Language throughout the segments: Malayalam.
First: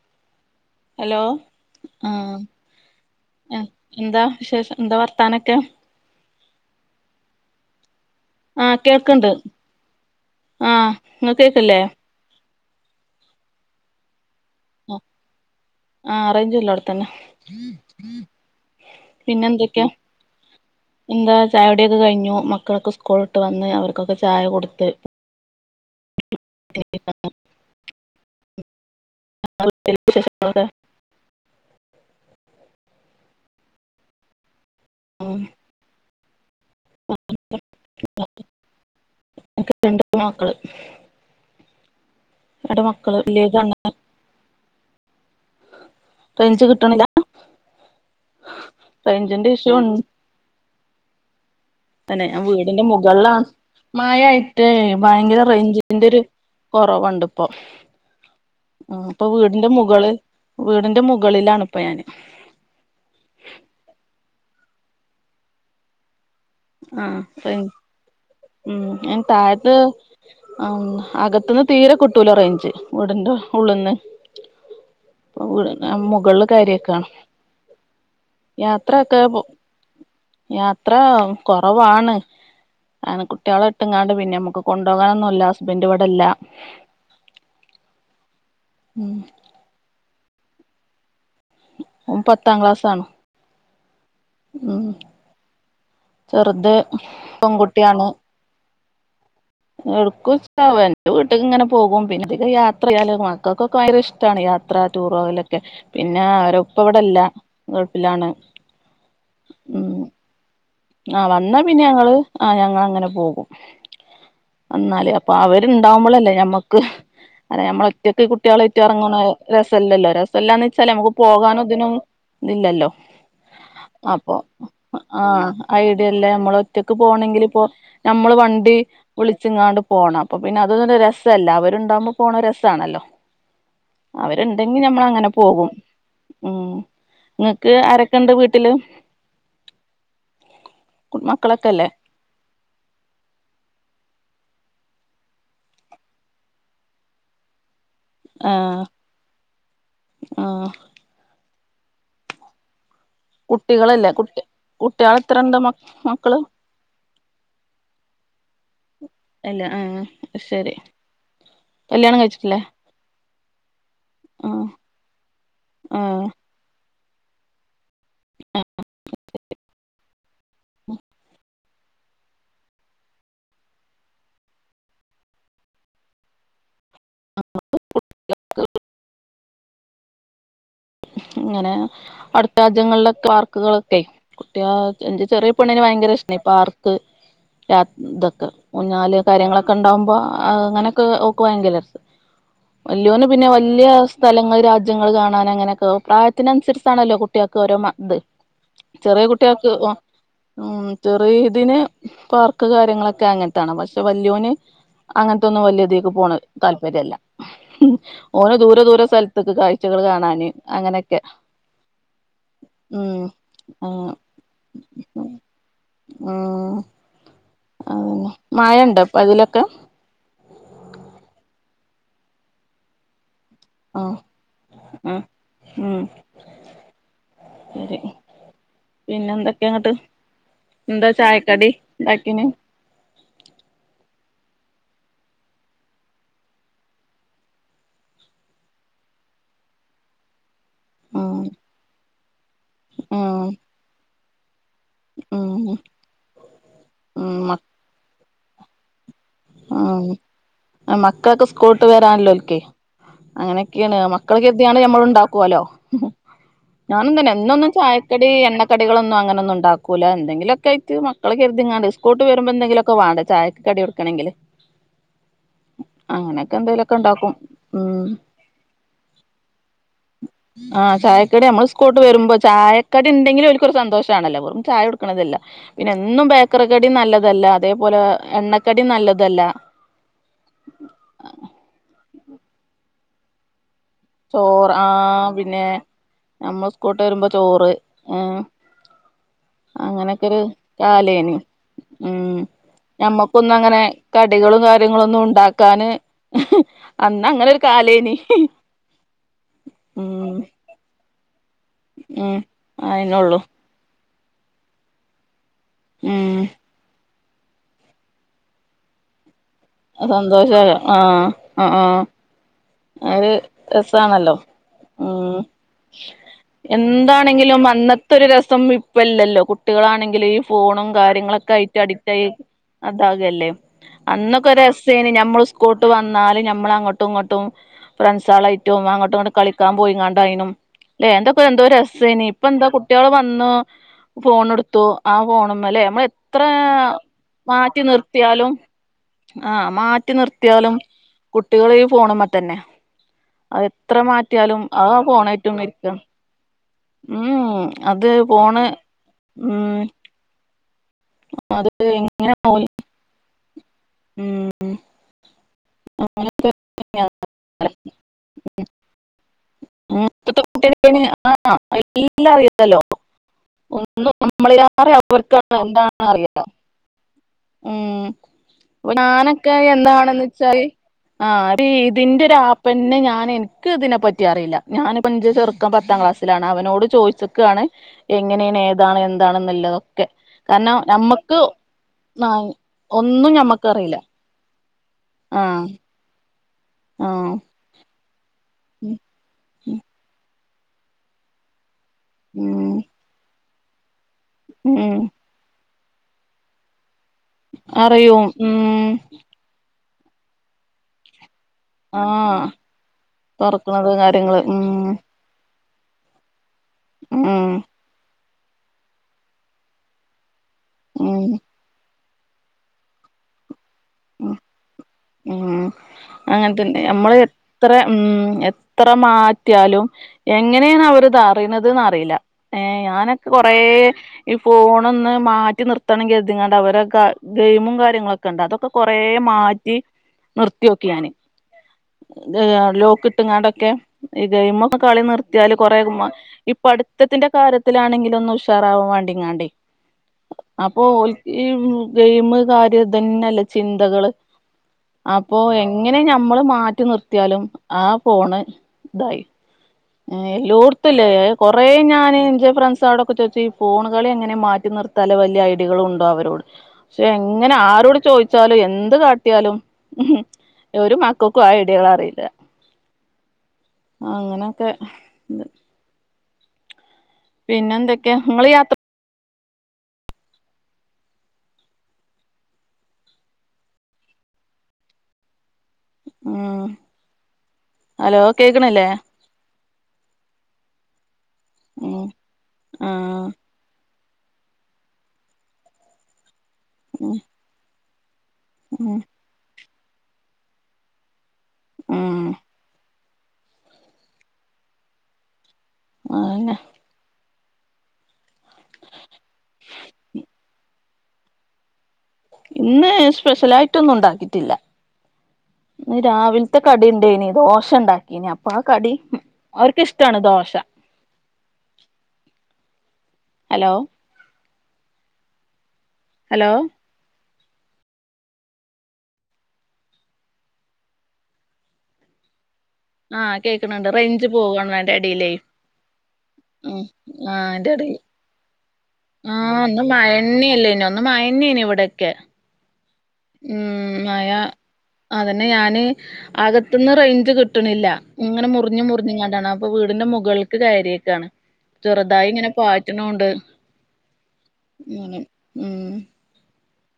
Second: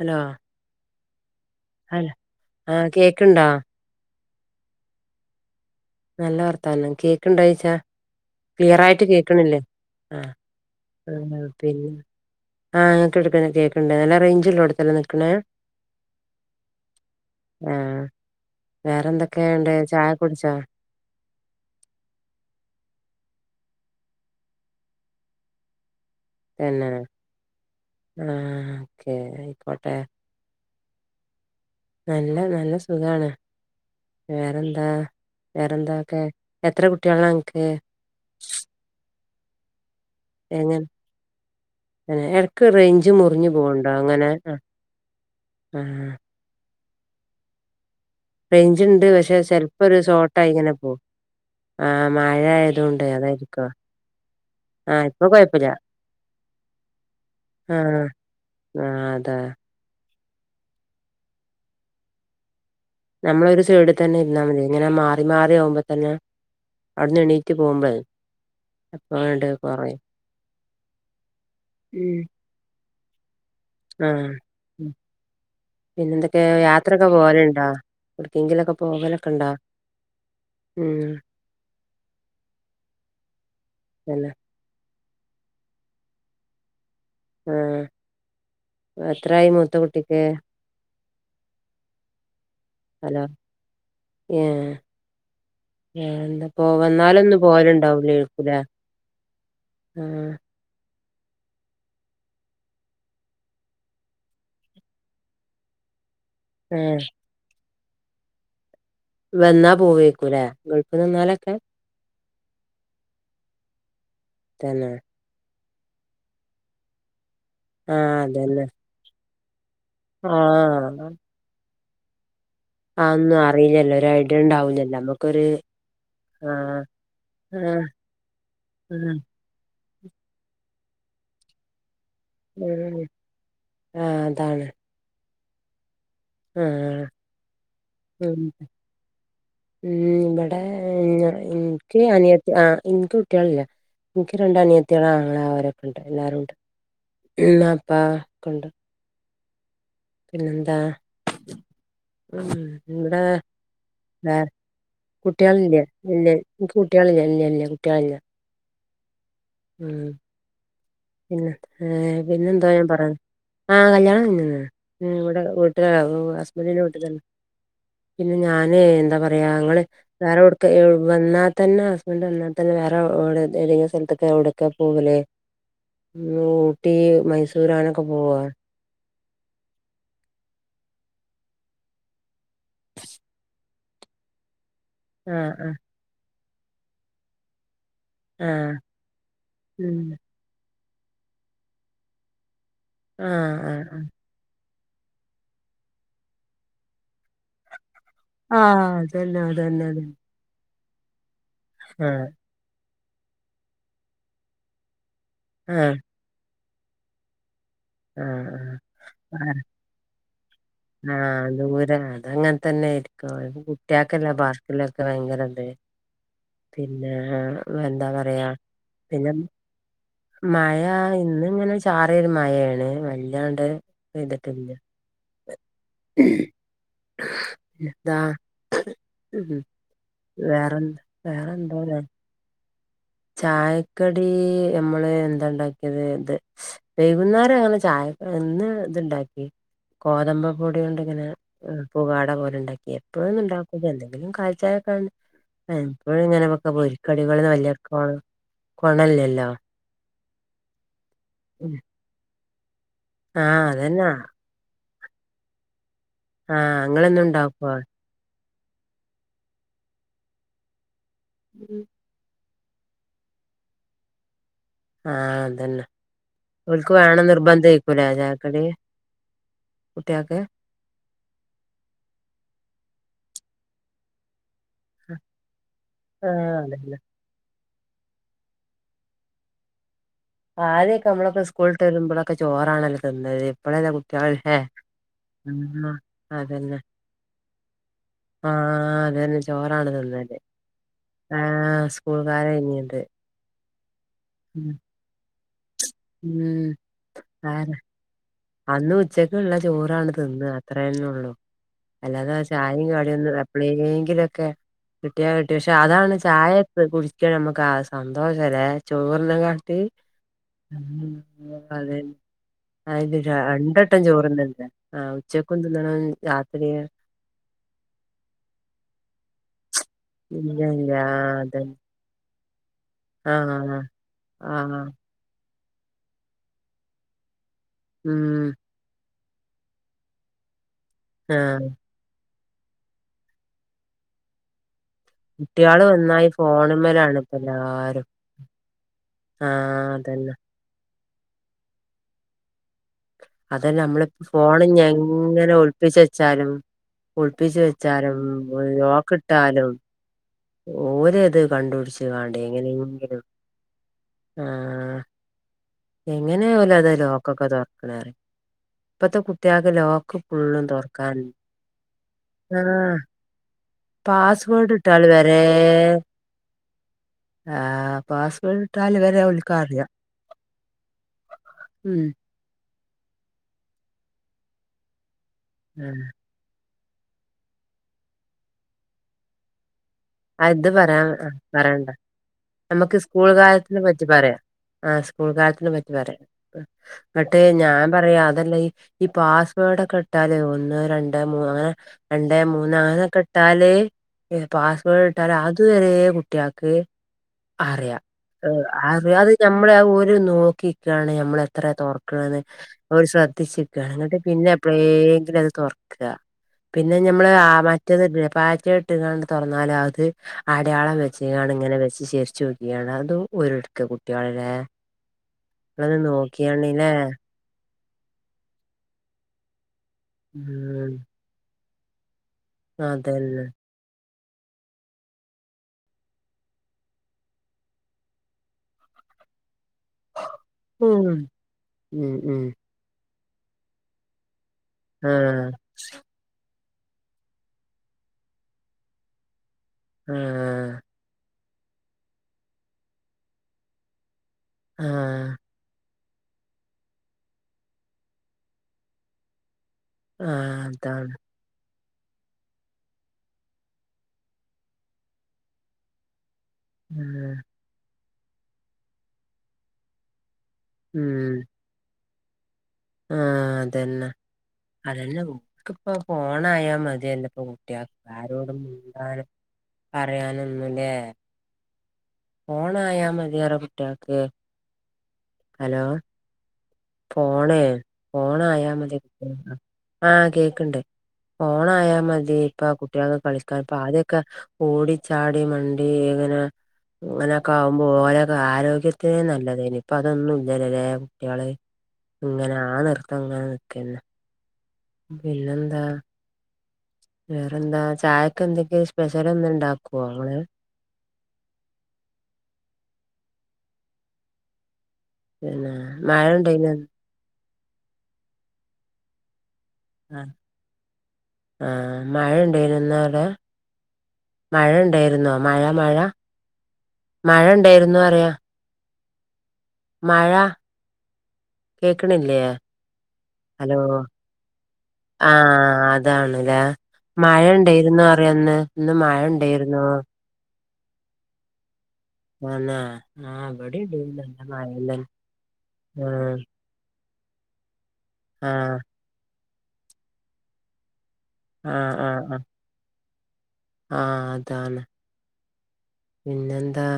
അലോ ഹലോ ആ ആഹ് കേക്ക്ണ്ടോ എന്താ വിശേഷം എന്താ വർത്താനൊക്കെ നല്ല വർത്താനം കേക്ക് ഇണ്ടായിച്ച ആഹ് ക്ലിയർ ആയിട്ട് കേൾക്ക്ണ്ട് കേക്കണില്ലേ ആ ആഹ് ഇങ്ങക്ക് കേക്ക്ല്ലേ പിന്നെ ആഹ്ഞങ്ങക്ക് എടുപ്പന്ന കേക്കണ്ടണ്ട് നല്ല റേഞ്ചല്ലോ ഇവിടുത്തല്ല നിൽക്കണേ ആഹ് റേയ്ഞ്ച്ല്ലോ ട് ത്തന്നെ വേറെന്തൊക്കെഇണ്ട് ചായ കുടിച്ചോ എന്താ ചായുടിയൊക്കെ കഴിഞ്ഞു മക്കളൊക്കെ സ്കൂളി വിട്ട് വന്ന് അവർക്കൊക്കെ ചായ കൊടുത്ത് തന്നെ ആഹ് ഓക്കെ അയ്ക്കോട്ടെ [inaudible] നല്ല നല്ല സുഖാണ് വേറെന്താ ഉം വേറെന്താക്കെ എത്ര കുട്ടിയോളാ അനക്ക് ഇൻക്ക് രണ്ട് പെൺമക്കള് ഏഹ് ഇടക്ക് റേയ്ഞ്ച് മക്കള് മുറിഞ്ഞു വല്ല്യേതാണ് പോവ്ണ്ടോ ഇങ്ങനെ ആഹ് ആഹ് റെയ്ഞ്ച് കിട്ടണില്ല റെയ്ഞ്ച് ഉണ്ട് പക്ഷെ ഇഷ്യൂ ചെലപ്പോ ഉണ്ട് ഒരു ഷോർട്ടായി ഇങ്ങനെ പോവും ആഹ് മഴ ആയതുകൊണ്ട് അതായിരിക്കും മായയിട്ടേ ആഹ് ഇപ്പൊ ഭയങ്കര കൊഴപ്പില്ല റെയ്ഞ്ചിന്റെ ഒരു കുറവുണ്ട് ഇപ്പൊ ആഹ് ആഹ് അപ്പൊ അതാ വീടിന്റെ മുകളിൽ വീടിന്റെ മുകളിലാണ് ഇപ്പോ ഞാന് നമ്മളൊരു സൈഡി തന്നെ ഇര്ന്നാമതി ഇങ്ങനെ മാറി മാറി ആകുമ്പോ തന്നെ അവിടുന്ന് ആഹ് എണീറ്റ് റേഞ്ച് പോകുമ്പോ ഉം എ താഴത്ത് അകത്തുന്ന് തീരെ ഉം കിട്ടൂലോ റെയ്ഞ്ച് ഇവിടണ്ടോ ആഹ് വീട് പിന്നെ മുകളില് എന്തൊക്കെയ കയറിയേക്കാണ് യാത്രൊക്കെ പോവലുണ്ടോ എടുക്കെങ്കിലൊക്കെ യാത്രയൊക്കെ പോവലൊക്കെ ണ്ടോ യാത്ര കൊറവാണ് അങ്ങനെകുട്ടിയാളെ ഇട്ടുംങ്ങാണ്ട് തന്നെ പിന്നെ നമ്മക്ക് കൊണ്ടോ കാനൊന്നുല്ല ഹസ്ബൻഡ് ഇവിടെല്ല ആഹ് ഉം എത്രായി മൂത്ത കുട്ടിക്ക് ഓ പത്താം ക്ലാസ് ആണ് തോ ഏഹ് പോ ചെറുത് വന്നാലൊന്ന് പോല് ണ്ടാകു ലൈക്കും ലേ ഇടക്കും ച്ച് ണ്ടാവു എന്റെ വീട്ടക്ക് ഇങ്ങനെ പോകും പിന്നെ യാത്ര ചെയ്യാൻ ഒക്കെ മക്കൾക്കൊക്കെ ഭയങ്കര ഇഷ്ടമാണ് യാത്ര ടൂറോ അയിലൊക്കെ പിന്നെ അവരിപ്പോ ഇവിടെ ഏഹ് ഇല്ല ഗൾഫിലാണ് വന്നാ പോവേക്കു ലേ ഗൾ ആഹ് വന്നാ പിന്നെ ഞങ്ങള് ആഹ് ഞങ്ങള് അങ്ങനെ പോകും തന്നെ വന്നാല് അ അപ്പൊ അവരുണ്ടാവുമ്പോളല്ലേ നമ്മക്ക് അല്ല നമ്മള ആഹ് ഒറ്റക്ക് ഈ അതന്നെ കുട്ടിയാളെയ്റ്റ് എറങ്ങ് ണേ രസല്ലല്ലോ രസല്ലാന്ന് ച്ചാല് ആഹ് നമക്ക് പോകാനും ഇതിനും ഇല്ലല്ലോ അതൊന്നും അറിയില്ലല്ലോ ഒരു അപ്പം ഐഡിയ ഉണ്ടാവൂലല്ലോ നമ്മുക്കൊരു ആഹ് ഐഡിയ ല്ലേ നമ്മള് ആഹ് ഒറ്റക്ക് പോണെങ്കില് ഇപ്പോ ആഹ് നമ്മള് വണ്ടി ആഹ് വിളി ച്ച് ങ്ങാട്ട് പോണം അപ്പം പിന്നെ അതൊന്നരു രസല്ല അവരുണ്ടാകുമ്പം പോണ രസാണല്ലോ ഉം ആഹ് അതാണ് അവരുണ്ടെങ്കി നമ്മള അങ്ങനെ പോകും ഉം ആഹ് ഇങ്ങക്ക് ആരൊക്കെ ണ്ട് ഉം വീട്ടില് ഉം ഇവിടെ മക്കളൊക്കെല്ലേ ഇൻക്ക് അനിയ ആഹ് ഇൻക്ക് കുട്ടിയാളില്ല ഇൻക്ക് രണ്ട് അനിയത്തിയാള് ആങ്ങള അവരൊക്കെ ഉണ്ട് എല്ലാരും ഉണ്ട് പിന്നെ ത്താ ആ ഒക്കെണ്ട് ആ പിന്നെന്താ മ് ഇവിടെ കുട്ടികളില്ല വേ കുട്ടി റ കുട്ടികൾ എത്രണ്ട് മ കുട്ടിയാളില്ലേ ഇല്ല മക്കള് ഇൻക്ക് കുട്ടിയാളില്ല ഇല്ല ഇല്ല കുട്ടിയാളില്ല ഇല്ല ഉം ആഹ് ശരി പിന്നെ ഏ കല്യാണം കഴിച്ചിട്ടില്ലേ പിന്നെന്താ ഞാ പറയ ആഹ കല്യാണം കഴിഞ്ഞു ആഹ് ഇവിടെ വീട്ടില് ആ ആഹ് ഹസ്ബൻഡറിന്റെ വീട്ടിൽ തന്നെ പിന്നെ ഞാന് എന്താ പറയാ ഞങ്ങള് വേറെ എടുത്തു നിന്നു വന്ന തന്നെ ഹസ്ബൻഡ്ത്തന്നെ വേറെ [inaudible] എവിടൊക്കെ പോകുന്നേ ഊട്ടി മൈസൂരണൊക്കെ പോവാ ഇങ്ങനെ അടുത്ത രാജ്യങ്ങളിലെ പാർക്കുകളൊക്കെ കുട്ടിയ എന്റെ ആഹ് ചെറിയ ആഹ് പെണ്ണിന് ഭയങ്കര ഇഷ്ടായി പാർക്ക് ഇതൊക്കെ ആഹ് ഊഞ്ഞാൽ കാര്യങ്ങളൊക്കെ ഉം ഉണ്ടാവുമ്പോ ആഹ അങ്ങനെയൊക്കെ ഓക്ക് ഭയങ്കരം വലിയവന് പിന്നെ ആഹ് ആഹ് വലിയ സ്ഥലങ്ങൾ രാജ്യങ്ങൾ കാണാൻ അങ്ങനെയൊക്കെ പ്രായത്തിനനുസരിച്ചാണല്ലോ കുട്ടികൾക്ക് ഓരോ ഇത് ആഹ ചെറിയ അതന്നെ കുട്ടികൾക്ക് അതന്നെതന്നെ ഉം ചെറിയ ഇതിന് പാർക്ക് കാര്യങ്ങളൊക്കെ അങ്ങനത്താണ് പക്ഷെ വലിയവന് അങ്ങനത്തെ ഇതൊന്നും ആഹ് വലിയതിലോട്ട്. പോണ താൽപര്യമില്ല ഓന ആഹ് ദൂരെ ദൂര സ്ഥലത്തേക്ക് കാഴ്ചകൾ കാണാന് അങ്ങനെയൊക്കെ ആഹ ദൂര അത് അങ്ങനെ ഉം തന്നൊയിരിക്കും ആ കുട്ടികൾക്കല്ലേ പാർക്കിലൊക്കെ ഭയങ്കര ഇത് ആഹ പിന്നെ എന്താ അതുതന്നെ പറയാ മായ ഉണ്ടോ പിന്നെ അതിലൊക്കെ മഴ ഇന്ന ഇങ്ങനെ ചാറിയ ഒരു മഴയാണ് വല്ലാണ്ട് പെയ്തിട്ടില്ല ആഹ ഉം ശരി താ പിന്നെ ഉ എന്തൊക്കെയ അങ്ങട്ട് വേറെന്ത എന്താ ചായക്കടി വേറെന്തോ പോലെ ഉണ്ടാക്കീന് ചായക്കടി നമ്മള് എന്താ ഉണ്ടാക്കിയത് ഇത് വൈകുന്നേരം ഞങ്ങള് ചായക്ക് ഇന്ന് ഇത്ണ്ടാക്കി ഗോതമ്പ് പൊടികൊണ്ട് ഇങ്ങനെ ഉം പുകാട പോലെ ഉണ്ടാക്കി എപ്പോഴെന്നും ഉം ഉണ്ടാക്കൂല എന്തെങ്കിലും കാലി ചായ ഉം എപ്പോഴും എങ്ങനെ വയ്ക്കുമ്പോ ഈ ഉം കടികള് മക്ക വലിയവർക്കു കോണമില്ലല്ലോ ഉം മക്കളൊക്കെ സ്കൂൾ വിട്ട് വരാനൊക്കെ ആഹ് അങ്ങനൊക്കെയാണ് അതന്നെ മക്കളക്കെ ഞമ്മൾ ഉണ്ടാക്കല്ലോ ആഹ് ഞാനും നിങ്ങളെന്നും തന്നെ എന്ന് ഒന്നും ഉണ്ടാക്കുവോ ചായ ഇവര് എണ്ണടികളൊന്നും അങ്ങനൊന്നും ഉണ്ടാക്കൂല എന്തെങ്കിലൊക്കെ ആയിട്ട് മക്കളെ കരുതിക്കണ്ട് സ്കൂൾ വിട്ട് വരുമ്പോൾ എന്തെങ്കിലുമൊക്കെ വേണ്ടേ ചായക്ക് കടി കൊടുക്കണമങ്കിൽ ആഹ അത് തന്നെ ഓല്ക്ക് എന്തെങ്കിലുമൊക്കെ വേണം എന്ന് ഉണ്ടാക്കും നിർബന്ധമായിരിക്കുലെ ഉം ചായക്കടി കുട്ടികൾക്ക് ആഹ ചായക്കടി നമ്മള് സ്കൂള് വിട്ട് വരുമ്പോ ചായക്കടി ഉണ്ടെങ്കിലും അവർക്ക് ഒരു സന്തോഷമാണല്ലോ വെറും ചായ ക്കതല്ല പിന്നെ എന്നും ആഹ് ബേക്കറിക്കടിം അതന്നെ നല്ലതല്ല അതേപോലെ എണ്ണക്കടിം നല്ലതല്ല ആദ്യോക്കെ നമ്മളൊക്കെ സ്കൂള്ട്ട് വരുമ്പോളക്കെ ചോറാണല്ലോ തിന്നല് ഇപ്പോഴല്ല കു ചോറ് ആഹ് പിന്നെ നമ്മള് അതന്നെ സ്കൂള്ട്ട് വരുമ്പോ ചോറ് ഏഹ് ആഹ് അതന്നെ ചോറാണ് തിന്നല് അങ്ങനെക്കൊരു കാലേന് ആഹ് ഉം സ്കൂൾക്കാരേനി അത് ഞമ്മക്ക് ക്കൊന്നും അങ്ങനെ കടികളും ഉം കാര്യങ്ങളൊന്നും ഉണ്ടാക്കാന് ഉം അന്ന് അങ്ങനൊരു കാലേയ്നി ഉച്ചക്കുള്ള ചോറാണന്നിട്ട് തിന്ന്ക അത്രേന്നേ ഉള്ളൂ അല്ലാതെ ഉം ചായെം കടിയൊന്നു അയിനൊള്ളു എപ്ലെങ്കിലൊക്കെ കിട്ടിയാ കിട്ടി പക്ഷെ അതാണ് ഉം ചായേക്ക കുടിച്ച് ക്ക്‌ നമുക്ക് ആഹ് സന്തോഷല്ലേ ചോറിനേം കാട്ടി സന്തോഷാണ് ആഹ് ആഹ് ആഹ് ആഹ് ഇത് ഒരു രണ്ടട്ടം രസാണല്ലോ ചോറുന്നണ്ടെ ആഹ് ഉച്ചക്കും തിന്നണം രാത്രിയ ന്താണെങ്കിലും അന്നത്തെ ഒരു രസം ഇപ്പല്ലല്ലോ കുട്ടികളാണെങ്കിലും ഈ ഇല്ല ഫോണും ഇല്ല ആഹ് കാര്യങ്ങളൊക്കെ അതന്നെ ആയിട്ട് അഡിക്റ്റ് ട്ടേ അതാകല്ലേ ആഹ് അന്നൊക്കെ ആഹ് രസേന് നമ്മള് സ് ള്ട്ട് വന്നാല് ഞമ്മളങ്ങോട്ടും ഇങ്ങോട്ടും ഉം ഫ്രണ്ട്സാളയ് റ്റും അങ്ങോട്ടു ഇങ്ങോട്ടു കളിക്കാ പോയിങ്ങാണ്ടയ്നും അല്ലെ എന്തൊക്കെ എന്തോ ആഹ് രസ് സെനി ഇപ്പ എന്താ കുട്ടികള് വന്നു ഫോണെടുത്തു ആ, ഫോണ്മ്മലെ കുട്ട്യാള് നന്നായി നമ്മളെത്ര ഫോണ്മ്മലാണ് ഇപ്പ മാറ്റി എല്ലാരും നിർത്തിയാലും ആ, ആഹ് മാറ്റി അതന്നെ നിർത്തിയാലും കുട്ടികള് ഈ ഫോണ്മ്മേ തന്നെ. അത് അതെന്നെ എത്ര നമ്മളിപ്പോ മാറ്റിയാലും ഫോണിഞ്ഞി ആ എങ്ങനെ ഫോണായിട്ടും ഇരിക്കാണ് ഒളപ്പിച്ച് വെച്ചാലും ഉം ഒളിപ്പിച്ചു അത് വെച്ചാലും ഫോണ് ഫുൾ ലോക്ക് ഉം ഇട്ടാലും ഓര് ഇത് അത് കണ്ടുപിടിച്ച് എങ്ങനെ കാണ്ടേ പോയി എങ്ങനെങ്കിലും ആ. ഉം എങ്ങനെയാഓല് അത് ലോക്കൊക്കെ തൊറക്കണെ പറയ് ഇപ്പത്തെ കുട്ടികൾക്ക് ലോക്ക് ഇപ്പത്തെ ഫുള്ളും കുട്ടികൾക്കാണ് തൊറക്കാൻ ആ, എല്ലാം അറിയില്ലല്ലോ, ഒന്നും പാസ്വേഡ് നമ്മളിലേറെ ഇട്ടാൽ വരെ അവർക്കാണ് എന്താണ് അറിയല്ലോ. ആഹ് ഉം, പാസ്വേഡ് ഇട്ടാൽ വരെ ഞാനൊക്കെ ഓൽക്കറിയാ എന്താണെന്ന് വെച്ചാൽ ആ, ടി ഉം ഇതിന്റൊരാപ്പ് പിന്നെ ഞാന് എനിക്ക് ഇതിനെ പറ്റി അറിയില്ല. ഞാനിപ്പഞ്ച് ചെറുക്കൻ പത്താം ആഹ് ക്ലാസ് ഇതിലാണ് അവനോട് ചോയിച്ചക്കാണ് എങ്ങനെണ് ഏതാണ് എന്താണ്ന്നല്ലോ. അത് പറയാന് ആ, പറയണ്ട ആഹ് നമ്മക്ക് സ്കൂൾ ഒന്നും കാലത്തിനെ ഞമ്മക്കറിയില്ല പറ്റി പറയാം ആ, സ്കൂൾ ആഹ് കാലത്തിനെ പറ്റി പറയാം ആഹ് എന്നിട്ട് ഞാൻ പറയാ അതെല് ല് ഈ പാസ്സ്‌വേർഡൊക്കെ ഇട്ടാല് ഒന്ന്, രണ്ട് മൂന്ന്, അങ്ങനെ രണ്ട് ഉം മൂന്ന്, അങ്ങനൊക്കെ ഇട്ടാല് ഏ പാസ്സ് ഉം ഇട്ടാല് അതുവരെ കുട്ടിൾ ക്ക് അറിയ അറിയും ആ ഉം അറിയത് ഞമ്മളെ ആഹ ഓര് നോക്കിക്കാണ് ഞമ്മളെത് എത്രതൊറക്കണന്ന് ആഹ് അവര് തൊറക്കണത് ശ്രദ്ധിച്ചിക്കാണ് എന്നിട്ട് കാര്യങ്ങള് പിന്നെ ഉം എപ്പളേങ്കിലും അത് തൊറ ക്ക്‌ക പിന്നെ ഉം ഞമ്മള് ആ, മറ്റേതില്ലേ പാറ്റേണ് ഇട്ട്ങ്ങാണ്ട് തുറന്നാല് അത് അടയാളം ഉം വെച്ചിങ്ങാണ് ഇങ്ങനെ വെച്ച് ചെരിച്ചു വെക്കുകയാണ്, അതും ഊരെട്ക്ക ഉം കുട്ടികളല്ലേ ഉം അങ്ങനത്തന്നെ നമ്മൾ എത്ര ഉം. എത്ര മാറ്റിയാലും എങ്ങനെണ് ഉം അവര് ഇത് അറിയണതെന്ന് അറിയില്ല. ഏ, ഞാനൊക്കെ അതന്നെ. കൊറേ ഈ ഫോണൊന്ന് മാറ്റി നിർത്തണെങ്കി കരുതിങ്ങാണ്ട് അവരക്ക ഗെയ്മും കാര്യങ്ങളൊക്കെ ഉണ്ട് അതൊക്ക കൊറേ മാറ്റി നിർത്തി നോക്കിയാന്. ഉം. ഉം ദ് ഉം. യാ ലോക്ക് ട്ടിങ്ങാണ്ടൊക്കെ ഈ ഗെയ്മൊക്കെ കളി നിർത്തിയാല് ആഹ് കൊറെ പേകുമാ ഈ പഠിത്തത്തിന്റെ കാര്യത്തിലാണെങ്കിലും ഒന്ന് ഉഷാറാവാൻ വേണ്ടി ഇങ്ങാണ്ടേ ആഹ് അപ്പോ ഓൽക്ക് ഈ ഗെയ്മ് കാര്യം ഇതന്നെല്ലേ ചിന്തകൾ ആഹ് അപ്പോ എങ്ങനെ ഞമ്മൾ മാറ്റി നിർത്തിയാലും ആ, ഫോണ് ഇതായി. ഏ, ആഹ് എല്ലോടുത്തുല്ലേ അതാണ്. കൊറേ ഞാൻ എന്റെ ഫ്രണ്ട്സ്കളോടൊക്കെ ചോയ്ച്ച് ഈ ഫോണ്കളി എങ്ങനെ മാറ്റി നിർത്താല് വല്യ ഐഡികളും ഉണ്ടോ അവരോട്. പക്ഷേ ആഹ് എങ്ങനെ ആരോട് ചോദിച്ചാലും എന്ത് കാട്ടിയാലും ഉം. ഒരു മക്കോക്കും ആ ഐഡിയകൾ അറിയില്ല. ആ, അതന്നെ അങ്ങനൊക്കെ അതല്ല ഉക്കിപ്പ ഫോണായ മതിയാല്ലോ. പിന്നെ എന്തൊക്കെ നിങ്ങൾ യാത്ര പറയാനൊന്നുംല്ലേ. ഫോണായ മതിയോരോ കുട്ടിയാ ക്ക് ഹലോ ആ, ഫോണ് ഫോണ ആയാമതി ആ, കേക്കണ് ണ്ട്. ഫോണ ആയാാൽ ഉം മതി ഇപ്പ കുട്ടികളക്കെ ആഹ് കളി അപ്പോ അതൊക്കെ ഓടിച്ചാടി മണ്ടി ഇങ്ങനെ ഉം ഇങ്ങനെയൊക്കെ ആകുമ്പോ ലെ ഉം ആരോഗ്യത്തിന് നല്ലതായിന് ഇപ്പൊ അതൊന്നും ഇല്ലല്ലല്ലേ കുട്ടിക ഉം ഇങ്ങനെ ആ നിൃത്തം അങ്ങനെ നക്കുന്ന പിന്നെന്താ അതന്നെ വേറെന്താ ചായക്കെ എന്തെങ്കിലും സ്പെഷ്യൽ എന്തെങ്കിലും ഇണ്ടാക്കുവോ ഇങ്ങൾ ഇന്ന് സ്പെഷ്യല ആായിട്ടൊന്നും ഉണ്ടാക്കിയിട്ടില്ല പിന്നെ ഇന്ന് മഴ രാവിലത്തെ ഉണ്ടേനോ കടിണ്ടായിനി ദോഷ ഇണ്ടാ ഇനി അപ്പൊ ആ കടി അവർക്കിഷ്ടാണ് ദോശ ആ മഴ ഉണ്ടായിനിയോ അവിടെ ഹലോ മഴ ഉണ്ടായിരുന്നോ മഴ മഴ ഹലോ മഴ ഉണ്ടായിരുന്നുന്ന് പറയാ മഴ കേക്കണില്ലേ ആഹ് ഹലോ കേക്കണണ്ട് റേഞ്ച് പോവാണ് അതിന്റെ എടയിലേ ആഹ അതാണില്ല ഉം മഴ ഉണ്ടായിരുന്നൊ അന്ന് ആഹ ഇന്ന് മഴന്നെനി ഇന്ന് മഴന്നെനി ഇവിടൊക്കെ തന്നെ ആ ഉം ഇവിടേം ണ്ടായിനി മഴ നല്ല മഴക്കെ അതന്നെ ഞാന് അകത്തന്ന് റേഞ്ച് കിട്ടണില്ല ഇങ്ങനെ ആഹ് മുറിഞ്ഞഞ് മുറി ങ്ങാണ്ടാണ് അപ്പൊ വീടിന്റെ മുകൾക്ക് കയറിയാക്കാന് ചെറുതായി ഇങ്ങനെ പാറ്റണ് ണ്ട് ആഹ അതാണ് ഉം പിന്നെന്താ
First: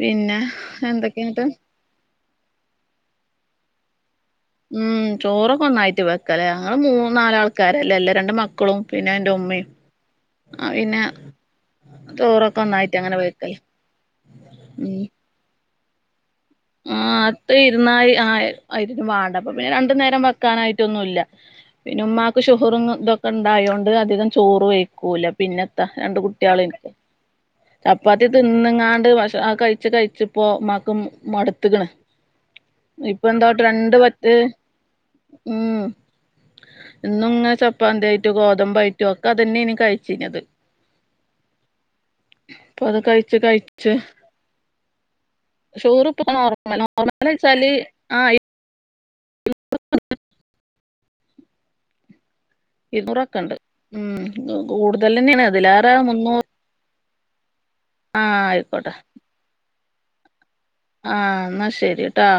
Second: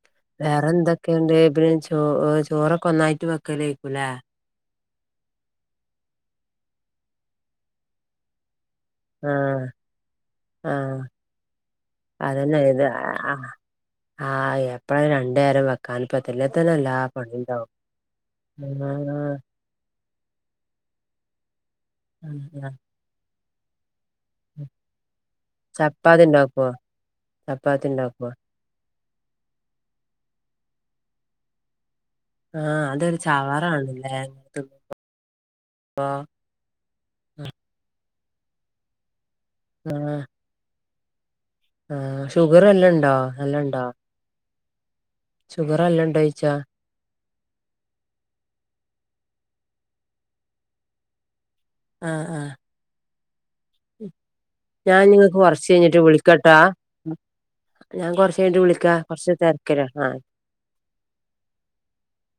പിന്നെ വേറെ എന്തൊക്കെയുണ്ട് എന്തൊക്കെന്ന്ട്ട് പിന്നെ ചോ ചോറൊക്കെ ഒന്നായിട്ട് വെക്കലക്കൂലേ ഉം ചോറൊക്കെ ഒന്നായിട്ട് വെക്കല്ലേ ഞങ്ങള്ൾ മൂന്ന നാലാൾക്കാരല്ലേ എല്ല രണ്ട് മക്കളും പിന്നെ എന്റെ ആഹ് ഉമ്മയും ആ ആഹ് പിന്നെ അതന്നെ ചോറൊക്കെ ഇത് ഒന്നായിട്ട് അങ്ങനെ വെക്കലാ ആ എപ്പഴും രണ്ടുനേരം കാണപ്പാത്തില്ലത്തന്നെ ആ അത്ത് ഇരുന്നായി ആ ആയിരിഒന്നും ആഹ് വാണ്ട അപ്പ പിന്നെ രണ്ടു നേരം വെക്കാനായിട്ടൊന്നുമല്ല പിന്നെ ഉമ്മാക്ക് ആഹ് ഷുഹറും ഇതൊക്കെ ഉണ്ടായതോണ്ട് അധികം ചോറ് വായ്ക്കൂല പിന്നെത്ത രണ്ട് ചപ്പാത്തി കുട്ടികൾ ഉണ്ടാക്കുവോ എനിക്ക് ചപ്പാത്തി തിന്നങ്ങാണ്ട്ഷ കഴിച്ച കഴിച്ചപ്പോ ഇമ്മാക്ക് മടുത്തക്കണ് ആഹ് അതൊരു ഇപ്പൊ എന്തോ ട്രെണ്ട് ചവറാണല്ലേ അങ്ങനെ ഉം തിന്നുമ്പോ എന്നും ഇങ്ങനെ ചപ്പാതി ആയിട്ടോ ഗോതമ്പ ആയിട്ടോ ഒക്കെ അതന്നെയനി കഴിചിനിയത് ആ ഷുഗർ ഇപ്പൊ അത് നല്ലണ്ടോ കഴിച്ച് നല്ല ഉണ്ടോ കഴിച്ച് ഷുഗർ അല്ലണ്ടോ നോർമൽ നോർമൽ വെച്ചാല് ആ ആ ആ ഇരുന്നൂറൊക്കെ ഉണ്ട് ഉ ഞാൻ കൂടുതൽ നിങ്ങൾക്ക് തന്നെയാണ് കൊറച്ച് അതിലാറ കഴിഞ്ഞിട്ട് മുന്നൂറ് വിളിക്കാട്ടാ ഞാൻ കുറച്ച കഴിഞ്ഞിട്ട് വിളിക്ക ആയിക്കോട്ടെ കുറച്ച് തിരക്കില ആ ആഹ എന്നാ ശരി ട്ടാ